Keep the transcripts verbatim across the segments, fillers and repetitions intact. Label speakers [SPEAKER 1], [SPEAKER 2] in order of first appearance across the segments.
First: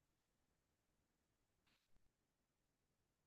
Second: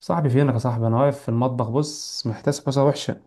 [SPEAKER 1] صاحبي، فينك يا صاحبي؟ انا واقف في المطبخ. بص، محتاس حوسه وحشه.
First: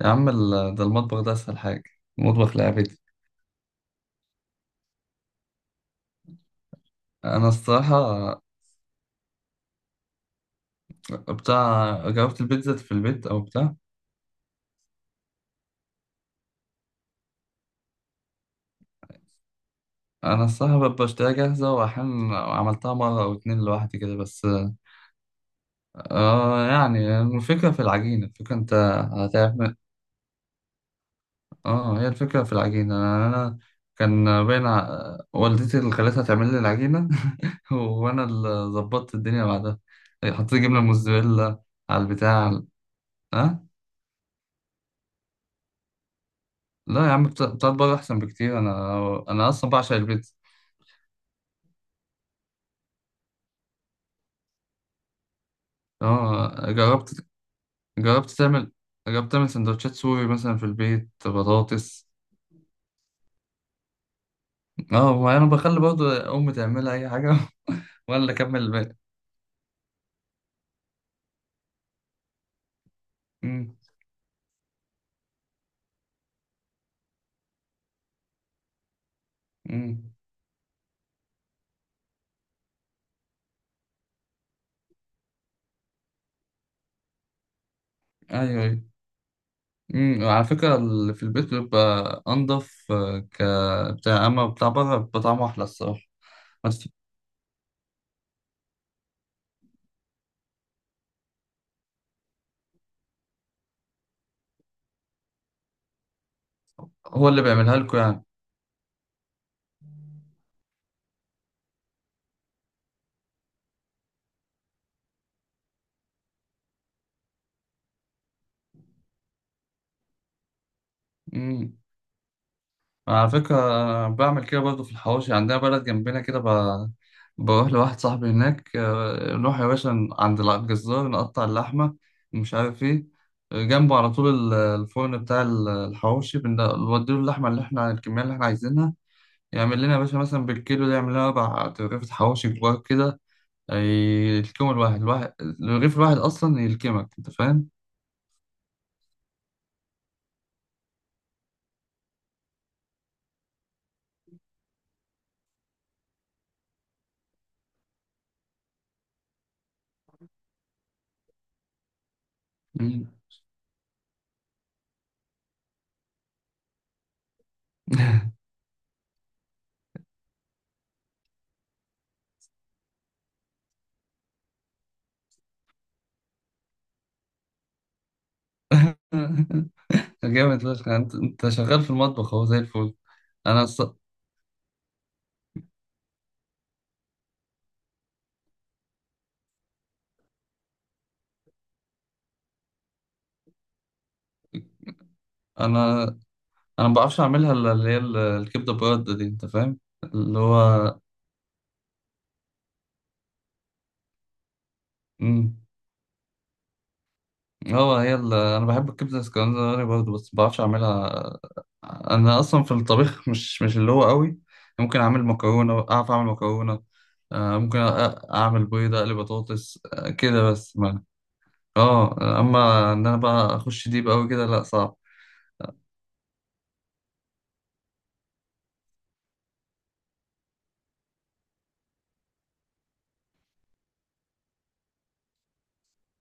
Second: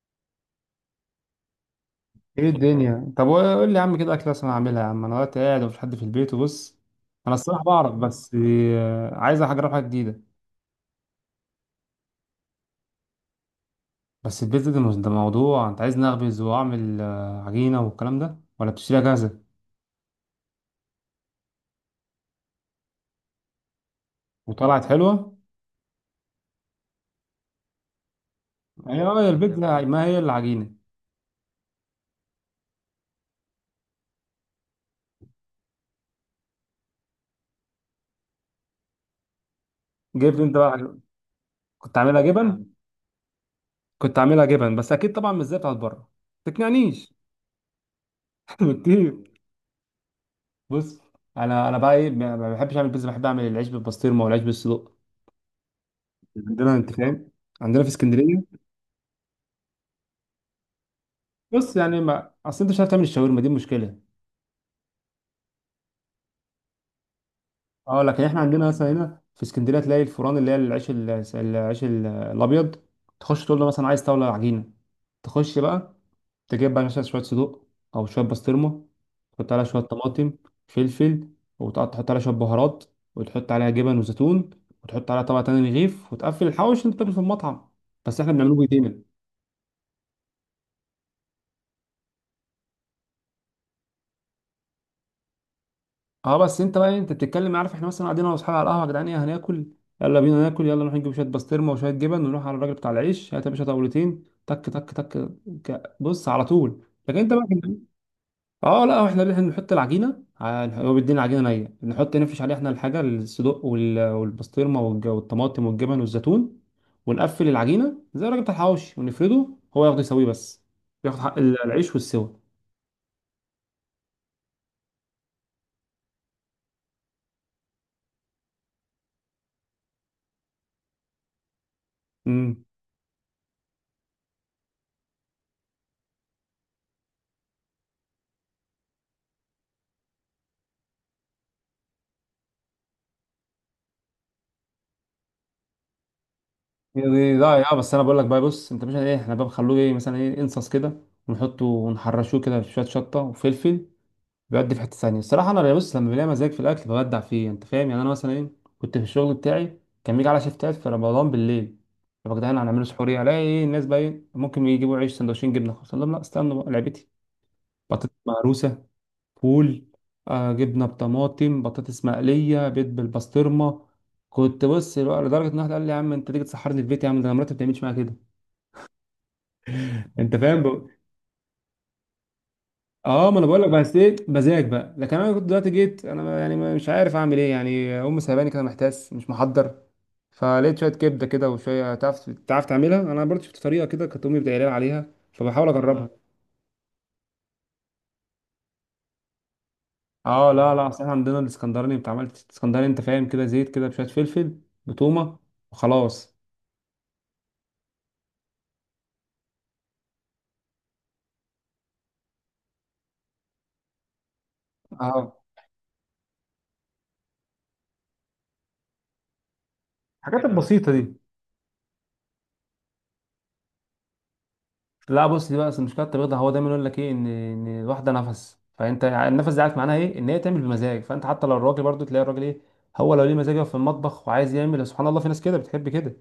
[SPEAKER 2] يا عم ال- ده المطبخ ده اسهل حاجه.
[SPEAKER 1] ايه
[SPEAKER 2] المطبخ لعبتي.
[SPEAKER 1] الدنيا؟ طب قول لي يا عم كده اكله انا اعملها. يا عم، انا دلوقتي قاعد ومفيش حد في البيت وبص. انا
[SPEAKER 2] انا
[SPEAKER 1] الصراحه بعرف،
[SPEAKER 2] الصراحه
[SPEAKER 1] بس آه، عايز اجرب حاجه جديده.
[SPEAKER 2] بتاع جربت البيتزا في البيت او بتاع.
[SPEAKER 1] بس البيتزا ده مش- ده موضوع. انت عايز نخبز واعمل آه، عجينه والكلام ده، ولا بتشتريها جاهزه؟
[SPEAKER 2] انا الصراحه ب- بشتريها جاهزه، واحيانا عملتها مره او اتنين لوحدي كده بس.
[SPEAKER 1] وطلعت حلوه؟
[SPEAKER 2] اه، يعني الفكره في العجينه، الفكره انت
[SPEAKER 1] ايوه، هي
[SPEAKER 2] هتعمل.
[SPEAKER 1] البيتزا ما هي الا عجينه.
[SPEAKER 2] اه هي الفكره في العجينه، انا أنا كان بين ع- والدتي اللي خلتها تعمل لي العجينه. وانا اللي ظبطت الدنيا بعدها.
[SPEAKER 1] جبت انت
[SPEAKER 2] حطيت
[SPEAKER 1] بقى
[SPEAKER 2] جبنه
[SPEAKER 1] عجينة.
[SPEAKER 2] موزاريلا
[SPEAKER 1] كنت
[SPEAKER 2] على
[SPEAKER 1] عاملها
[SPEAKER 2] البتاع.
[SPEAKER 1] جبن.
[SPEAKER 2] اه.
[SPEAKER 1] كنت عاملها جبن، بس اكيد طبعا مش زي بتاعت بره.
[SPEAKER 2] لا
[SPEAKER 1] تقنعنيش.
[SPEAKER 2] يا عم، بتا- بتاعت بره احسن بكتير، انا
[SPEAKER 1] بكتير.
[SPEAKER 2] انا اصلا بعشق البيتزا.
[SPEAKER 1] بص، انا انا بقى ايه، ما ما بحبش اعمل بيتزا. بحب اعمل العيش بالبسطرمه والعيش بالصدق.
[SPEAKER 2] اه
[SPEAKER 1] عندنا، انت
[SPEAKER 2] جربت.
[SPEAKER 1] فاهم، عندنا في
[SPEAKER 2] جربت
[SPEAKER 1] اسكندريه.
[SPEAKER 2] تعمل جربت تعمل سندوتشات سوري مثلا في البيت،
[SPEAKER 1] بص يعني،
[SPEAKER 2] بطاطس.
[SPEAKER 1] ما اصل انت مش عارف تعمل الشاورما، دي مشكله.
[SPEAKER 2] اه، ما انا بخلي برضو امي تعملها اي حاجه
[SPEAKER 1] اه
[SPEAKER 2] وانا
[SPEAKER 1] لكن
[SPEAKER 2] اللي
[SPEAKER 1] احنا
[SPEAKER 2] اكمل
[SPEAKER 1] عندنا مثلا
[SPEAKER 2] الباقي.
[SPEAKER 1] هنا في اسكندريه تلاقي الفران، اللي هي العيش ال- العيش ال- الابيض. تخش تقول له
[SPEAKER 2] امم.
[SPEAKER 1] مثلا عايز طاوله عجينه. تخش بقى. تجيب بقى مثلا شوية صدوق، أو شوية بسطرمة. تحط عليها شوية
[SPEAKER 2] امم.
[SPEAKER 1] طماطم، فلفل، وتقعد تحط عليها شوية بهارات، وتحط عليها جبن وزيتون، وتحط عليها طبقة تانية رغيف، وتقفل الحوش اللي أنت بتاكله في المطعم. بس إحنا بنعمله
[SPEAKER 2] ايوه، ايوه.
[SPEAKER 1] بإيدينا.
[SPEAKER 2] امم، على فكره اللي في البيت بيبقى انضف آه، ك بتاع، اما بتاع بره بيبقى طعمه احلى الصراحه.
[SPEAKER 1] أه بس أنت
[SPEAKER 2] بس.
[SPEAKER 1] بقى إيه، أنت بتتكلم، عارف إحنا مثلا قاعدين أنا وأصحابي على القهوة، يا جدعان إيه هناكل؟ يلا بينا ناكل، يلا نروح نجيب شوية بسطرمة وشوية جبن ونروح على الراجل بتاع العيش. هات يا باشا طاولتين، تك تك تك. ك- بص على طول. لكن
[SPEAKER 2] هو
[SPEAKER 1] أنت
[SPEAKER 2] اللي
[SPEAKER 1] بقى،
[SPEAKER 2] بيعملها لكم؟
[SPEAKER 1] اه لا، احنا احنا بنحط العجينه ع- هو بيدينا العجينه نيه، بنحط نفرش عليها احنا الحاجه، الصدق وال- والبسطرمه والج- والطماطم والجبن والزيتون، ونقفل العجينه زي الراجل بتاع الحواوشي ونفرده. هو ياخد يسويه بس، ياخد حق ال-
[SPEAKER 2] يعني
[SPEAKER 1] العيش والسوى.
[SPEAKER 2] على فكرة أنا بعمل كده برضه في الحواوشي. عندنا بلد جنبنا كده ب... بروح لواحد صاحبي هناك، آه، نروح يا باشا ن- عند الجزار نقطع اللحمة ومش
[SPEAKER 1] امم.
[SPEAKER 2] عارف ايه. جنبه على طول ال- الفرن بتاع ال- الحواوشي، بن- بنوديله اللحمة اللي احنا الكمية اللي احنا عايزينها. يعمل لنا يا باشا مثلا بالكيلو ده يعمل لنا أربع رغيف حواوشي كبار كده. أي- يلكموا الواحد الواحد، الرغيف الواحد أصلا يلكمك، أنت
[SPEAKER 1] لا
[SPEAKER 2] فاهم؟
[SPEAKER 1] يا، بس انا بقول لك بقى، بص انت مش ايه، احنا بقى بنخلوه ايه، مثلا ايه، انصص كده، ونحطه ونحرشوه كده في شويه شطه وفلفل. بيودي في حتة ثانية الصراحة. أنا بص، لما بلاقي مزاج في الأكل ببدع فيه، أنت فاهم يعني. أنا مثلا إيه، كنت في الشغل بتاعي كان بيجي على شيفتات في رمضان بالليل. طب يا جدعان، هنعمله
[SPEAKER 2] مم.
[SPEAKER 1] سحور إيه؟ ألاقي إيه الناس بقى، إيه ممكن يجيبوا عيش سندوتشين جبنة خلاص. أقول لهم لا، استنوا بقى، لعبتي. بطاطس مهروسة، فول، آه جبنة بطماطم، بطاطس مقلية، بيض بالبسطرمة. كنت بص لو- لدرجة إن واحد قال لي يا عم، أنت تيجي تسحرني في بيتي، يا عم ده أنا مراتي ما بتعملش معايا كده. أنت
[SPEAKER 2] جامد فشخ،
[SPEAKER 1] فاهم.
[SPEAKER 2] يعني انت انت شغال في المطبخ اهو زي الفل.
[SPEAKER 1] اه ما انا
[SPEAKER 2] انا
[SPEAKER 1] بقول لك،
[SPEAKER 2] الص...
[SPEAKER 1] بس ايه، مزاج بقى. لكن انا كنت دلوقتي جيت انا، يعني مش عارف اعمل ايه يعني، امي سايباني كده محتاس مش محضر. فلقيت شويه كبده كده وشويه، تعرف تعرف تعملها، انا برضه شفت طريقه كده كانت امي بتقول لي عليها، فبحاول
[SPEAKER 2] انا
[SPEAKER 1] اجربها.
[SPEAKER 2] انا ما بعرفش اعملها الا اللي هي ال- الكبده برده دي، انت فاهم اللي
[SPEAKER 1] اه لا لا، اصل
[SPEAKER 2] هو.
[SPEAKER 1] احنا عندنا الاسكندراني. انت عملت اسكندراني؟ انت فاهم كده، زيت كده بشويه فلفل، بتومه،
[SPEAKER 2] امم.
[SPEAKER 1] وخلاص.
[SPEAKER 2] هو هي ال- انا بحب الكبده الاسكندراني برضه بس ما بعرفش اعملها. انا اصلا في الطبيخ مش مش اللي هو قوي. ممكن اعمل
[SPEAKER 1] اه
[SPEAKER 2] مكرونه، اعرف اعمل مكرونه. آه، ممكن أ- اعمل بيضه، اقلي بطاطس آه،
[SPEAKER 1] الحاجات
[SPEAKER 2] كده بس
[SPEAKER 1] البسيطه
[SPEAKER 2] ما.
[SPEAKER 1] دي.
[SPEAKER 2] اه، اما ان انا بقى اخش ديب قوي كده لا صعب.
[SPEAKER 1] لا بص، دي بقى أصل مشكله التبغيض ده. هو دايما يقول لك ايه، ان ان الواحده نفس، فانت يعني النفس ده، عارف معناها ايه، ان هي تعمل بمزاج. فانت حتى لو الراجل، برضو تلاقي الراجل ايه، هو لو ليه مزاج يقف في المطبخ وعايز يعمل. سبحان الله، في ناس كده بتحب كده.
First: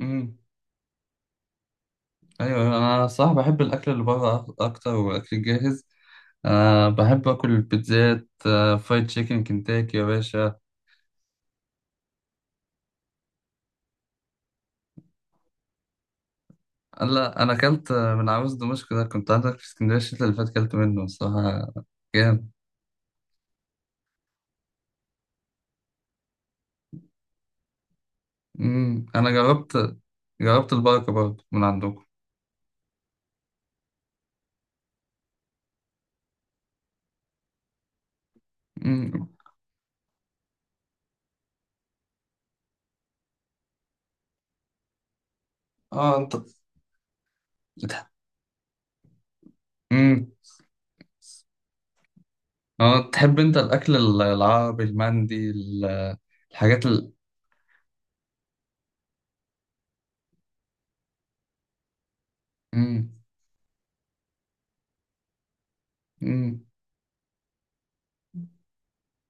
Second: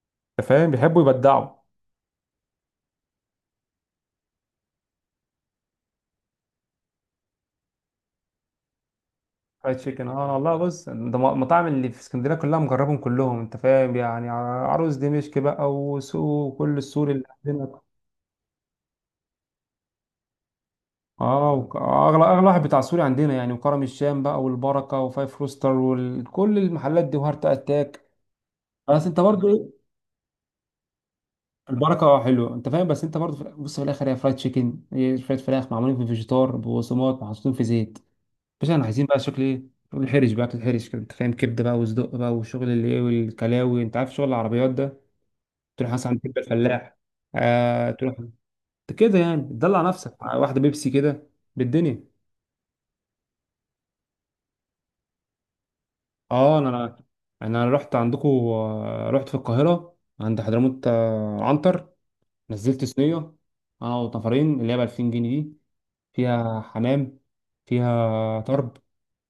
[SPEAKER 2] امم.
[SPEAKER 1] انت فاهم، بيحبوا يبدعوا.
[SPEAKER 2] ايوه، انا صح بحب الاكل اللي بره أك- اكتر، والاكل الجاهز. أه بحب آكل البيتزات، أه فرايد تشيكن
[SPEAKER 1] فرايد
[SPEAKER 2] كنتاكي يا
[SPEAKER 1] تشيكن، اه والله
[SPEAKER 2] باشا.
[SPEAKER 1] بص، ده م- مطاعم اللي في اسكندريه كلها مجربهم كلهم. انت فاهم يعني، ع- عروس دمشق بقى، وسوق كل السوري اللي
[SPEAKER 2] لا أنا
[SPEAKER 1] عندنا.
[SPEAKER 2] أكلت آه، من عاوز دمشق ده، كنت عندك في اسكندرية الشتا اللي فات أكلت منه
[SPEAKER 1] اه
[SPEAKER 2] الصراحة.
[SPEAKER 1] وك- اغلى اغلى
[SPEAKER 2] جامد.
[SPEAKER 1] واحد بتاع سوري عندنا يعني، وكرم الشام بقى، والبركه، وفايف روستر، وكل المحلات دي، وهارت اتاك.
[SPEAKER 2] أمم،
[SPEAKER 1] بس انت
[SPEAKER 2] أنا
[SPEAKER 1] برضو،
[SPEAKER 2] جربت. جربت البركة برضه من عندكم.
[SPEAKER 1] البركه حلوه، انت فاهم. بس انت برضه في الآخر- بص في الاخر، هي فرايد تشيكن هي شويه فراخ معمولين في فيجيتار ببصمات محطوطين في زيت. بس احنا عايزين بقى
[SPEAKER 2] أمم.
[SPEAKER 1] شكل ايه، شغل الحرش بقى، اكل حرش كده، انت فاهم. كبده بقى، وصدق بقى، والشغل اللي ايه، والكلاوي، انت عارف شغل العربيات ده. تروح مثلا
[SPEAKER 2] اه
[SPEAKER 1] عند
[SPEAKER 2] أنت
[SPEAKER 1] كبده الفلاح. آه
[SPEAKER 2] بتح-
[SPEAKER 1] تروح، انت كده يعني تدلع نفسك
[SPEAKER 2] أمم.
[SPEAKER 1] مع واحده بيبسي كده، بالدنيا.
[SPEAKER 2] اه، تحب أنت الأكل ال- العربي، المندي ال-
[SPEAKER 1] اه انا،
[SPEAKER 2] الحاجات
[SPEAKER 1] انا
[SPEAKER 2] ال
[SPEAKER 1] أنا رحت عندكم. رحت في القاهره عند حضرموت، آه، عنتر. نزلت
[SPEAKER 2] أمم.
[SPEAKER 1] صينيه، اه وطفرين، اللي هي ب ألفين جنيه دي. فيها
[SPEAKER 2] أمم.
[SPEAKER 1] حمام، فيها طرب،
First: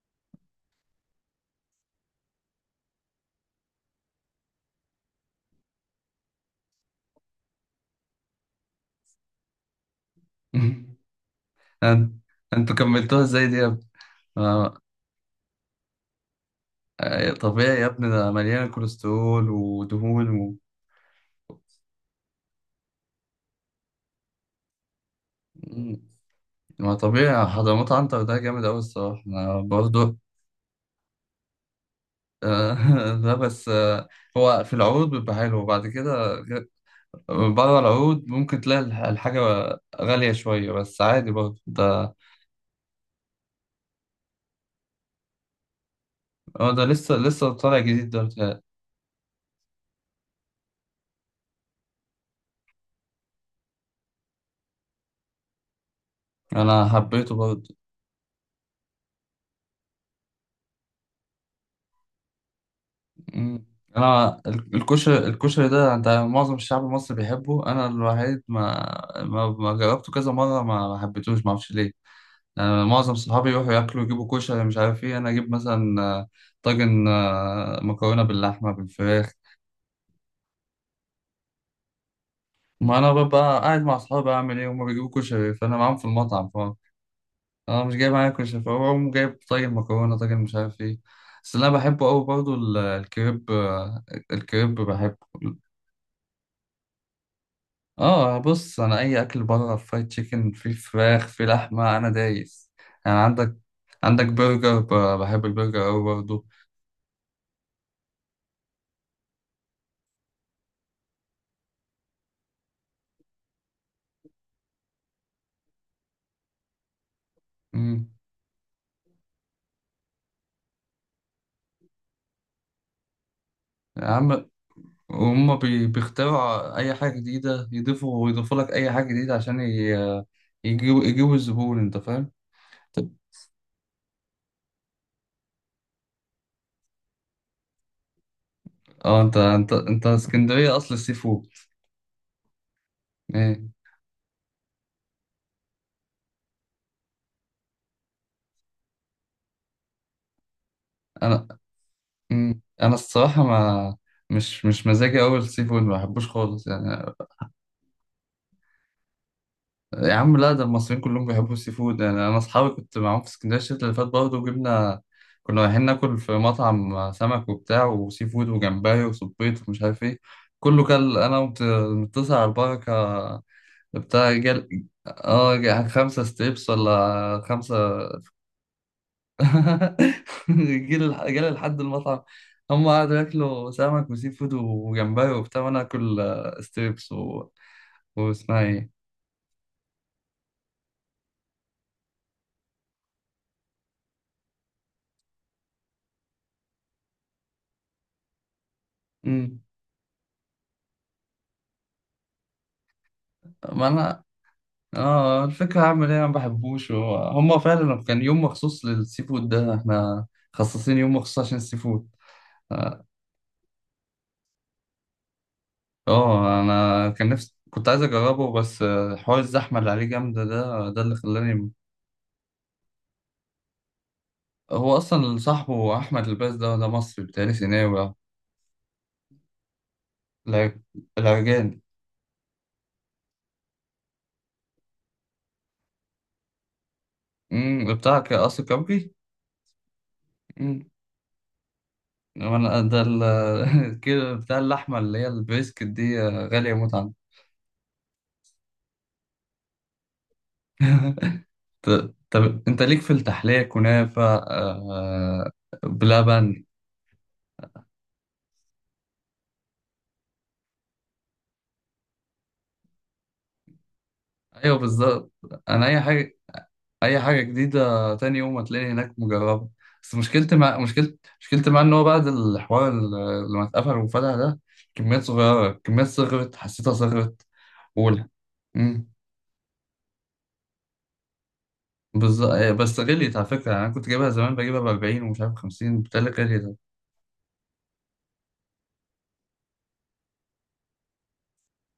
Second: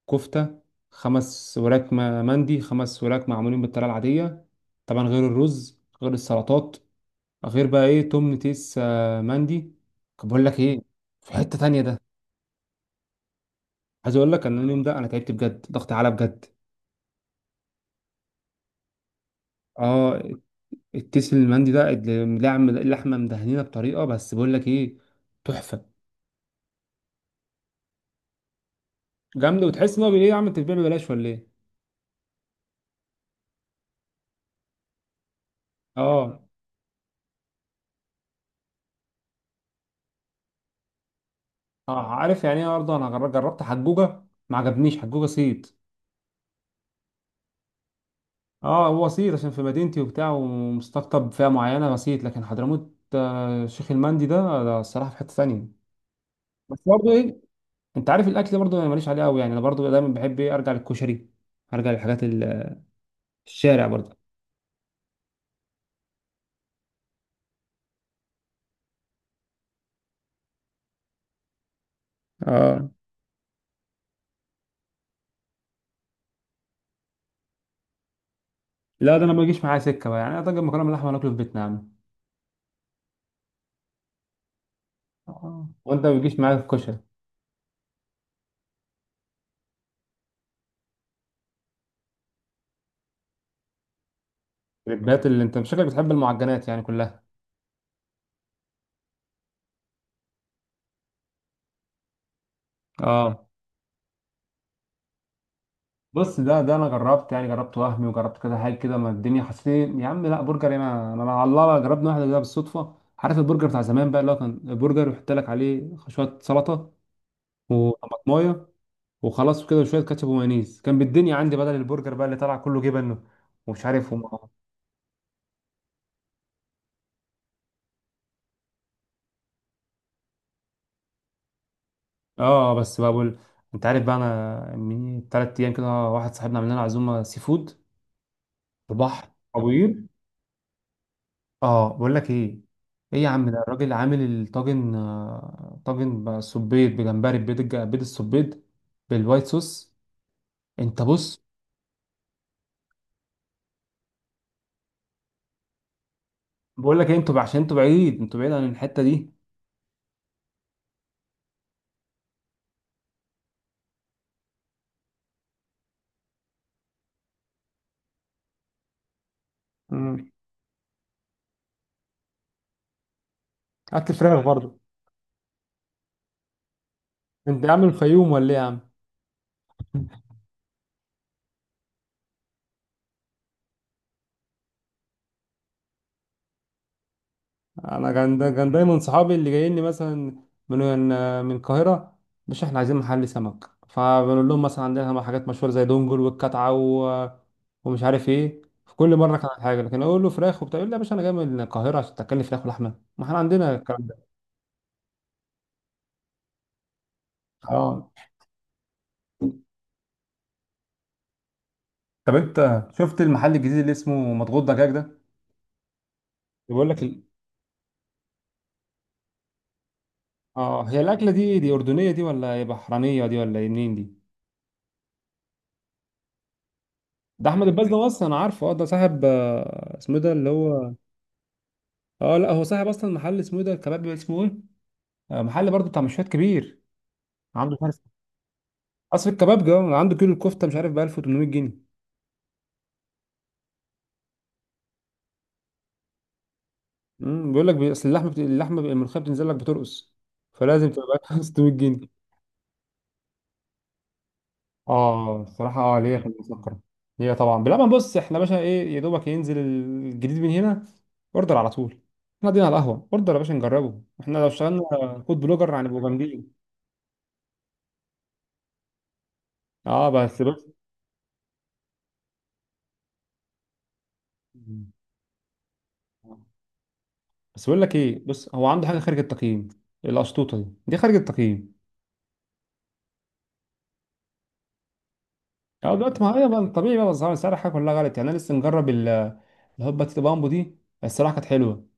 [SPEAKER 1] كفتة، خمس وراك م- مندي. خمس وراك معمولين بالطريقة العادية. طبعا غير الرز، غير السلطات، غير بقى ايه، توم تيس، آه، مندي. طب بقول لك ايه،
[SPEAKER 2] أمم.
[SPEAKER 1] في حتة تانية ده.
[SPEAKER 2] أنت- أنتوا كملتوها إزاي دي يا ابني؟
[SPEAKER 1] عايز اقول لك ان
[SPEAKER 2] آه.
[SPEAKER 1] اليوم ده انا تعبت بجد، ضغط اعلى بجد.
[SPEAKER 2] آه، طبيعي يا ابني، ده مليانة كوليسترول
[SPEAKER 1] اه
[SPEAKER 2] ودهون.
[SPEAKER 1] التيس المندي ده اللي- لعم- اللحمة مدهنينة بطريقة، بس بقول لك ايه، تحفة.
[SPEAKER 2] مم. ما طبيعي، حضرموت عنتر ده جامد أوي الصراحة، أنا
[SPEAKER 1] جامدة، وتحس ان هو بي-
[SPEAKER 2] برضه.
[SPEAKER 1] ايه يا عم، انت بتبيع ببلاش ولا ايه؟
[SPEAKER 2] آه. ده بس آه، هو في العروض بيبقى حلو، وبعد كده
[SPEAKER 1] اه.
[SPEAKER 2] بره العروض ممكن تلاقي الح- الحاجة غالية شوية بس عادي برضه
[SPEAKER 1] اه
[SPEAKER 2] ده.
[SPEAKER 1] عارف يعني ايه، برضه انا جر- جربت حجوجه. ما عجبنيش حجوجه صيت.
[SPEAKER 2] هو ده لسه لسه طالع جديد ده بتاعي.
[SPEAKER 1] اه، هو صيت عشان في مدينتي وبتاع، ومستقطب فئه معينه صيت. لكن حضرموت، آه، شيخ المندي ده ده الصراحه في حته ثانيه. بس
[SPEAKER 2] أنا
[SPEAKER 1] برضه
[SPEAKER 2] حبيته
[SPEAKER 1] ايه،
[SPEAKER 2] برضه.
[SPEAKER 1] انت عارف الاكل، برضه انا ماليش عليه قوي يعني، انا برضه دايما بحب ايه، ارجع للكشري، ارجع للحاجات ال-
[SPEAKER 2] مم.
[SPEAKER 1] الشارع برضه.
[SPEAKER 2] أنا ال- الكشري الكشري ده، أنت معظم الشعب المصري بيحبه، أنا الوحيد ما ما, ما جربته كذا مرة، ما ما حبيتهوش، ما أعرفش ليه. يعني أنا
[SPEAKER 1] اه
[SPEAKER 2] معظم صحابي يروحوا ياكلوا يجيبوا كشري مش عارف إيه، أنا أجيب مثلا آه، طاجن، آه، مكرونة باللحمة
[SPEAKER 1] لا، ده انا
[SPEAKER 2] بالفراخ.
[SPEAKER 1] ما بيجيش معايا سكه بقى، يعني انا طاجن مكرونه باللحمه ناكله في بيتنا يا عم.
[SPEAKER 2] ما أنا ببقى قاعد مع صحابي، أعمل إيه؟ هما بيجيبوا كشري،
[SPEAKER 1] آه.
[SPEAKER 2] فأنا معاهم في
[SPEAKER 1] وانت ما بيجيش
[SPEAKER 2] المطعم،
[SPEAKER 1] معاك
[SPEAKER 2] فأنا
[SPEAKER 1] الكشري؟
[SPEAKER 2] أنا مش جايب معايا كشري فأقوم جايب طاجن مكرونة، طاجن مش عارف إيه. بس اللي أنا بحبه أوي برضه ال- الكريب آه، الكريب بحبه.
[SPEAKER 1] البيات اللي انت شكلك بتحب المعجنات يعني كلها.
[SPEAKER 2] آه بص، أنا أي أكل بره فرايد تشيكن، في فراخ، في لحمة، أنا دايس. يعني
[SPEAKER 1] اه
[SPEAKER 2] عندك عندك برجر، ب- بحب البرجر أوي
[SPEAKER 1] بص،
[SPEAKER 2] برضه.
[SPEAKER 1] ده ده انا جربت يعني، جربت وهمي، وجربت كذا حاجه كده، ما الدنيا حسيت إيه، يا عم. لا برجر هنا، انا أنا على الله جربنا واحده كده بالصدفه. عارف البرجر بتاع زمان بقى، اللي هو كان برجر يحط لك عليه شويه سلطه،
[SPEAKER 2] أمم.
[SPEAKER 1] وطماطمايه، وخلاص وكده، وشويه كاتشب ومايونيز. كان بالدنيا عندي بدل البرجر بقى اللي طلع كله جبن، ومش
[SPEAKER 2] يا
[SPEAKER 1] عارف وما.
[SPEAKER 2] عم، وهم بي- بيخترعوا أي حاجة جديدة، يضيفوا ويضيفوا لك أي حاجة جديدة عشان ي- يجيبوا يجيبوا الزبون، أنت فاهم؟
[SPEAKER 1] اه بس بقى
[SPEAKER 2] طب.
[SPEAKER 1] بقول، انت عارف بقى، انا من ثلاث ايام كده واحد صاحبنا عمل لنا عزومه سي فود في
[SPEAKER 2] أه،
[SPEAKER 1] بحر
[SPEAKER 2] أنت
[SPEAKER 1] ابو
[SPEAKER 2] أنت
[SPEAKER 1] قير.
[SPEAKER 2] أنت اسكندرية أصل السي فود.
[SPEAKER 1] اه بقول لك ايه، ايه يا عم، ده
[SPEAKER 2] إيه،
[SPEAKER 1] الراجل عامل الطاجن آه، طاجن بالسبيط بجمبري، بيض الج- بيض السبيط بالوايت صوص. انت بص،
[SPEAKER 2] أنا. مم. أنا الصراحة ما، مش مش مزاجي أوي السي فود، ما بحبوش خالص
[SPEAKER 1] بقول لك
[SPEAKER 2] يعني.
[SPEAKER 1] ايه، انتوا بقى- عشان انتوا بعيد انتوا بعيد عن الحتة دي.
[SPEAKER 2] يا عم لا، ده المصريين كلهم بيحبوا السي فود، يعني أنا أصحابي كنت معاهم في اسكندرية الشتا اللي فات برضه وجبنا، كنا رايحين ناكل في مطعم سمك وبتاع وسي فود وجمبري وصبيط ومش عارف إيه.
[SPEAKER 1] امم.
[SPEAKER 2] كله كل انا متصل على البركه
[SPEAKER 1] اكل
[SPEAKER 2] بتاع
[SPEAKER 1] فراخ برضه.
[SPEAKER 2] جل اه جا- خمسة ستيبس ولا
[SPEAKER 1] انت
[SPEAKER 2] خمسة.
[SPEAKER 1] عامل الفيوم ولا ايه يا عم؟
[SPEAKER 2] جيل الح- جالي لحد المطعم. هم قعدوا ياكلوا سمك وسي فود وجمبري وبتاع، وانا اكل آه، ستيبس و...
[SPEAKER 1] انا كان دا
[SPEAKER 2] واسمها
[SPEAKER 1] كان
[SPEAKER 2] ايه.
[SPEAKER 1] دايما صحابي اللي جايين لي مثلا، من من القاهره. مش احنا عايزين محل سمك، فبنقول لهم مثلا عندنا حاجات مشهوره زي دونجل والكتعه و... ومش عارف ايه، في كل مره
[SPEAKER 2] مم.
[SPEAKER 1] كان حاجه. لكن اقول له فراخ وبتاع، يقول لي يا باشا، انا جاي من القاهره عشان تاكلني فراخ ولحمه، ما احنا عندنا
[SPEAKER 2] ما
[SPEAKER 1] الكلام
[SPEAKER 2] انا
[SPEAKER 1] ده.
[SPEAKER 2] اه، الفكرة هعمل ايه؟ انا ما بحبوش، هو- هم فعلا
[SPEAKER 1] اه
[SPEAKER 2] كان يوم مخصوص للسي فود ده، احنا خصصين يوم مخصوص عشان السي فود.
[SPEAKER 1] طب، انت
[SPEAKER 2] اه.
[SPEAKER 1] شفت المحل الجديد اللي اسمه مضغوط دجاج ده؟
[SPEAKER 2] آه،
[SPEAKER 1] بيقول لك
[SPEAKER 2] انا
[SPEAKER 1] ال...
[SPEAKER 2] كان نفسي كنت عايز اجربه بس آه، حوار الزحمة اللي عليه جامدة،
[SPEAKER 1] اه،
[SPEAKER 2] ده
[SPEAKER 1] هي
[SPEAKER 2] ده اللي
[SPEAKER 1] الاكله دي
[SPEAKER 2] خلاني.
[SPEAKER 1] دي اردنيه دي، ولا هي بحرانيه دي، ولا إيه منين دي؟
[SPEAKER 2] هو اصلا صاحبه احمد الباز ده ده مصري
[SPEAKER 1] ده
[SPEAKER 2] بتاعي
[SPEAKER 1] احمد الباز ده،
[SPEAKER 2] سيناوي.
[SPEAKER 1] اصلا انا عارفه. اه ده صاحب، آه، اسمه إيه ده اللي
[SPEAKER 2] الع-
[SPEAKER 1] هو،
[SPEAKER 2] العرجاني.
[SPEAKER 1] اه لا هو صاحب اصلا محل اسمه ايه ده، الكباب اسمه ايه، آه، محل برضه بتاع مشويات كبير. عنده مش
[SPEAKER 2] امم.
[SPEAKER 1] عارف،
[SPEAKER 2] بتاع ك- قصر كبري.
[SPEAKER 1] اصل الكباب ده عنده كيلو الكفته مش
[SPEAKER 2] امم.
[SPEAKER 1] عارف ب ألف وتمنميت جنيه.
[SPEAKER 2] وانا ده ال- كده بتاع اللحمه اللي هي البريسكت دي آه، غاليه موت عندي.
[SPEAKER 1] امم، بيقول لك بي- اصل اللحمه بت... اللحمه ب- الملوخيه بتنزل لك بترقص، فلازم تبقى 600
[SPEAKER 2] ط-
[SPEAKER 1] جنيه
[SPEAKER 2] طب انت ليك في التحليه كنافه
[SPEAKER 1] اه
[SPEAKER 2] آه،
[SPEAKER 1] الصراحه، اه ليه، خلينا
[SPEAKER 2] بلبن.
[SPEAKER 1] نفكر. هي طبعا لا، ما بص احنا باشا ايه، يا دوبك ينزل الجديد من هنا، اوردر على طول. احنا قاعدين على القهوه، اوردر يا باشا نجربه. احنا لو
[SPEAKER 2] ايوه
[SPEAKER 1] اشتغلنا
[SPEAKER 2] بالظبط.
[SPEAKER 1] فود بلوجر
[SPEAKER 2] انا
[SPEAKER 1] هنبقوا
[SPEAKER 2] اي حاجه،
[SPEAKER 1] جامدين.
[SPEAKER 2] اي حاجه جديده تاني يوم هتلاقيني هناك مجربه.
[SPEAKER 1] اه
[SPEAKER 2] بس
[SPEAKER 1] بس
[SPEAKER 2] مشكلتي
[SPEAKER 1] بس
[SPEAKER 2] مع مشكلتي مشكلتي مع ان هو بعد الحوار اللي لما اتقفل وفتح ده، كميات صغيره كميات صغرت، حسيتها صغرت
[SPEAKER 1] بس بقول لك ايه،
[SPEAKER 2] اولى.
[SPEAKER 1] بص هو عنده حاجه
[SPEAKER 2] امم.
[SPEAKER 1] خارج التقييم. القشطوطه دي دي خارج التقييم.
[SPEAKER 2] بس بس غليت على فكره، يعني انا كنت جايبها زمان بجيبها ب أربعين ومش عارف
[SPEAKER 1] اه
[SPEAKER 2] خمسين
[SPEAKER 1] دلوقتي
[SPEAKER 2] بتهيألي
[SPEAKER 1] ما هي بقى
[SPEAKER 2] غليت.
[SPEAKER 1] طبيعي بقى، اسعار السعر حاجه كلها غلط، يعني انا لسه مجرب ال- الهوبا تيتو بامبو دي، الصراحه كانت حلوه.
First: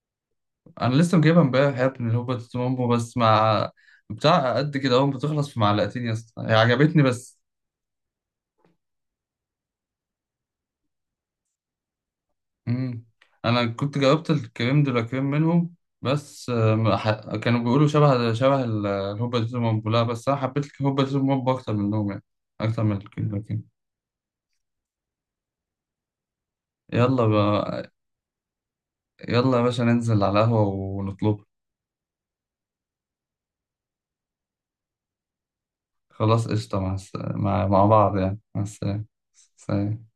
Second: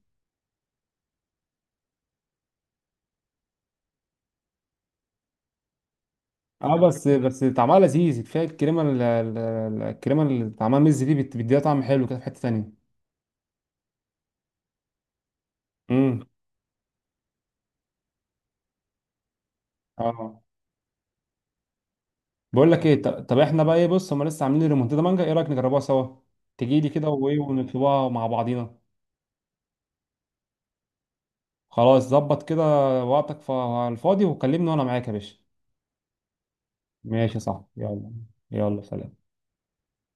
[SPEAKER 2] انا لسه مجيبها امبارح يا ابني، اللي هو بطاطس مامبو، بس مع بتاع قد كده اهو، بتخلص في معلقتين يا اسطى، هي
[SPEAKER 1] اه
[SPEAKER 2] عجبتني
[SPEAKER 1] بس
[SPEAKER 2] بس.
[SPEAKER 1] بس طعمها لذيذ كفايه. الكريمه ال- ال- ال- الكريمه اللي طعمها مز دي، بت- بتديها طعم حلو كده، في حته تانيه.
[SPEAKER 2] مم. انا كنت جاوبت الكريم دي لا كريم منهم
[SPEAKER 1] امم.
[SPEAKER 2] بس آه، ما ح- كانوا بيقولوا شبه شبه ال- الهوبا دي بومبولا، بس انا
[SPEAKER 1] اه
[SPEAKER 2] حبيت الهوبا دي بومبولا اكتر منهم يعني.
[SPEAKER 1] بقول
[SPEAKER 2] اكتر
[SPEAKER 1] لك
[SPEAKER 2] من
[SPEAKER 1] ايه، ط-
[SPEAKER 2] الكريم دي
[SPEAKER 1] طب
[SPEAKER 2] لا
[SPEAKER 1] احنا
[SPEAKER 2] كريم.
[SPEAKER 1] بقى ايه، بص هم لسه عاملين ريمونتادا مانجا، ايه رايك نجربوها سوا؟ تجي لي كده
[SPEAKER 2] يلا
[SPEAKER 1] وايه
[SPEAKER 2] بقى،
[SPEAKER 1] ونطلبوها مع بعضينا.
[SPEAKER 2] يلا يا باشا ننزل على القهوة ونطلب.
[SPEAKER 1] خلاص ظبط كده. وقتك ف- الفاضي وكلمني وانا معاك يا باشا.
[SPEAKER 2] خلاص قشطة، مع الس-
[SPEAKER 1] ماشي صح،
[SPEAKER 2] مع مع
[SPEAKER 1] يلا.
[SPEAKER 2] بعض يعني، مع
[SPEAKER 1] يلا
[SPEAKER 2] السلامة.
[SPEAKER 1] سلام.
[SPEAKER 2] سلام.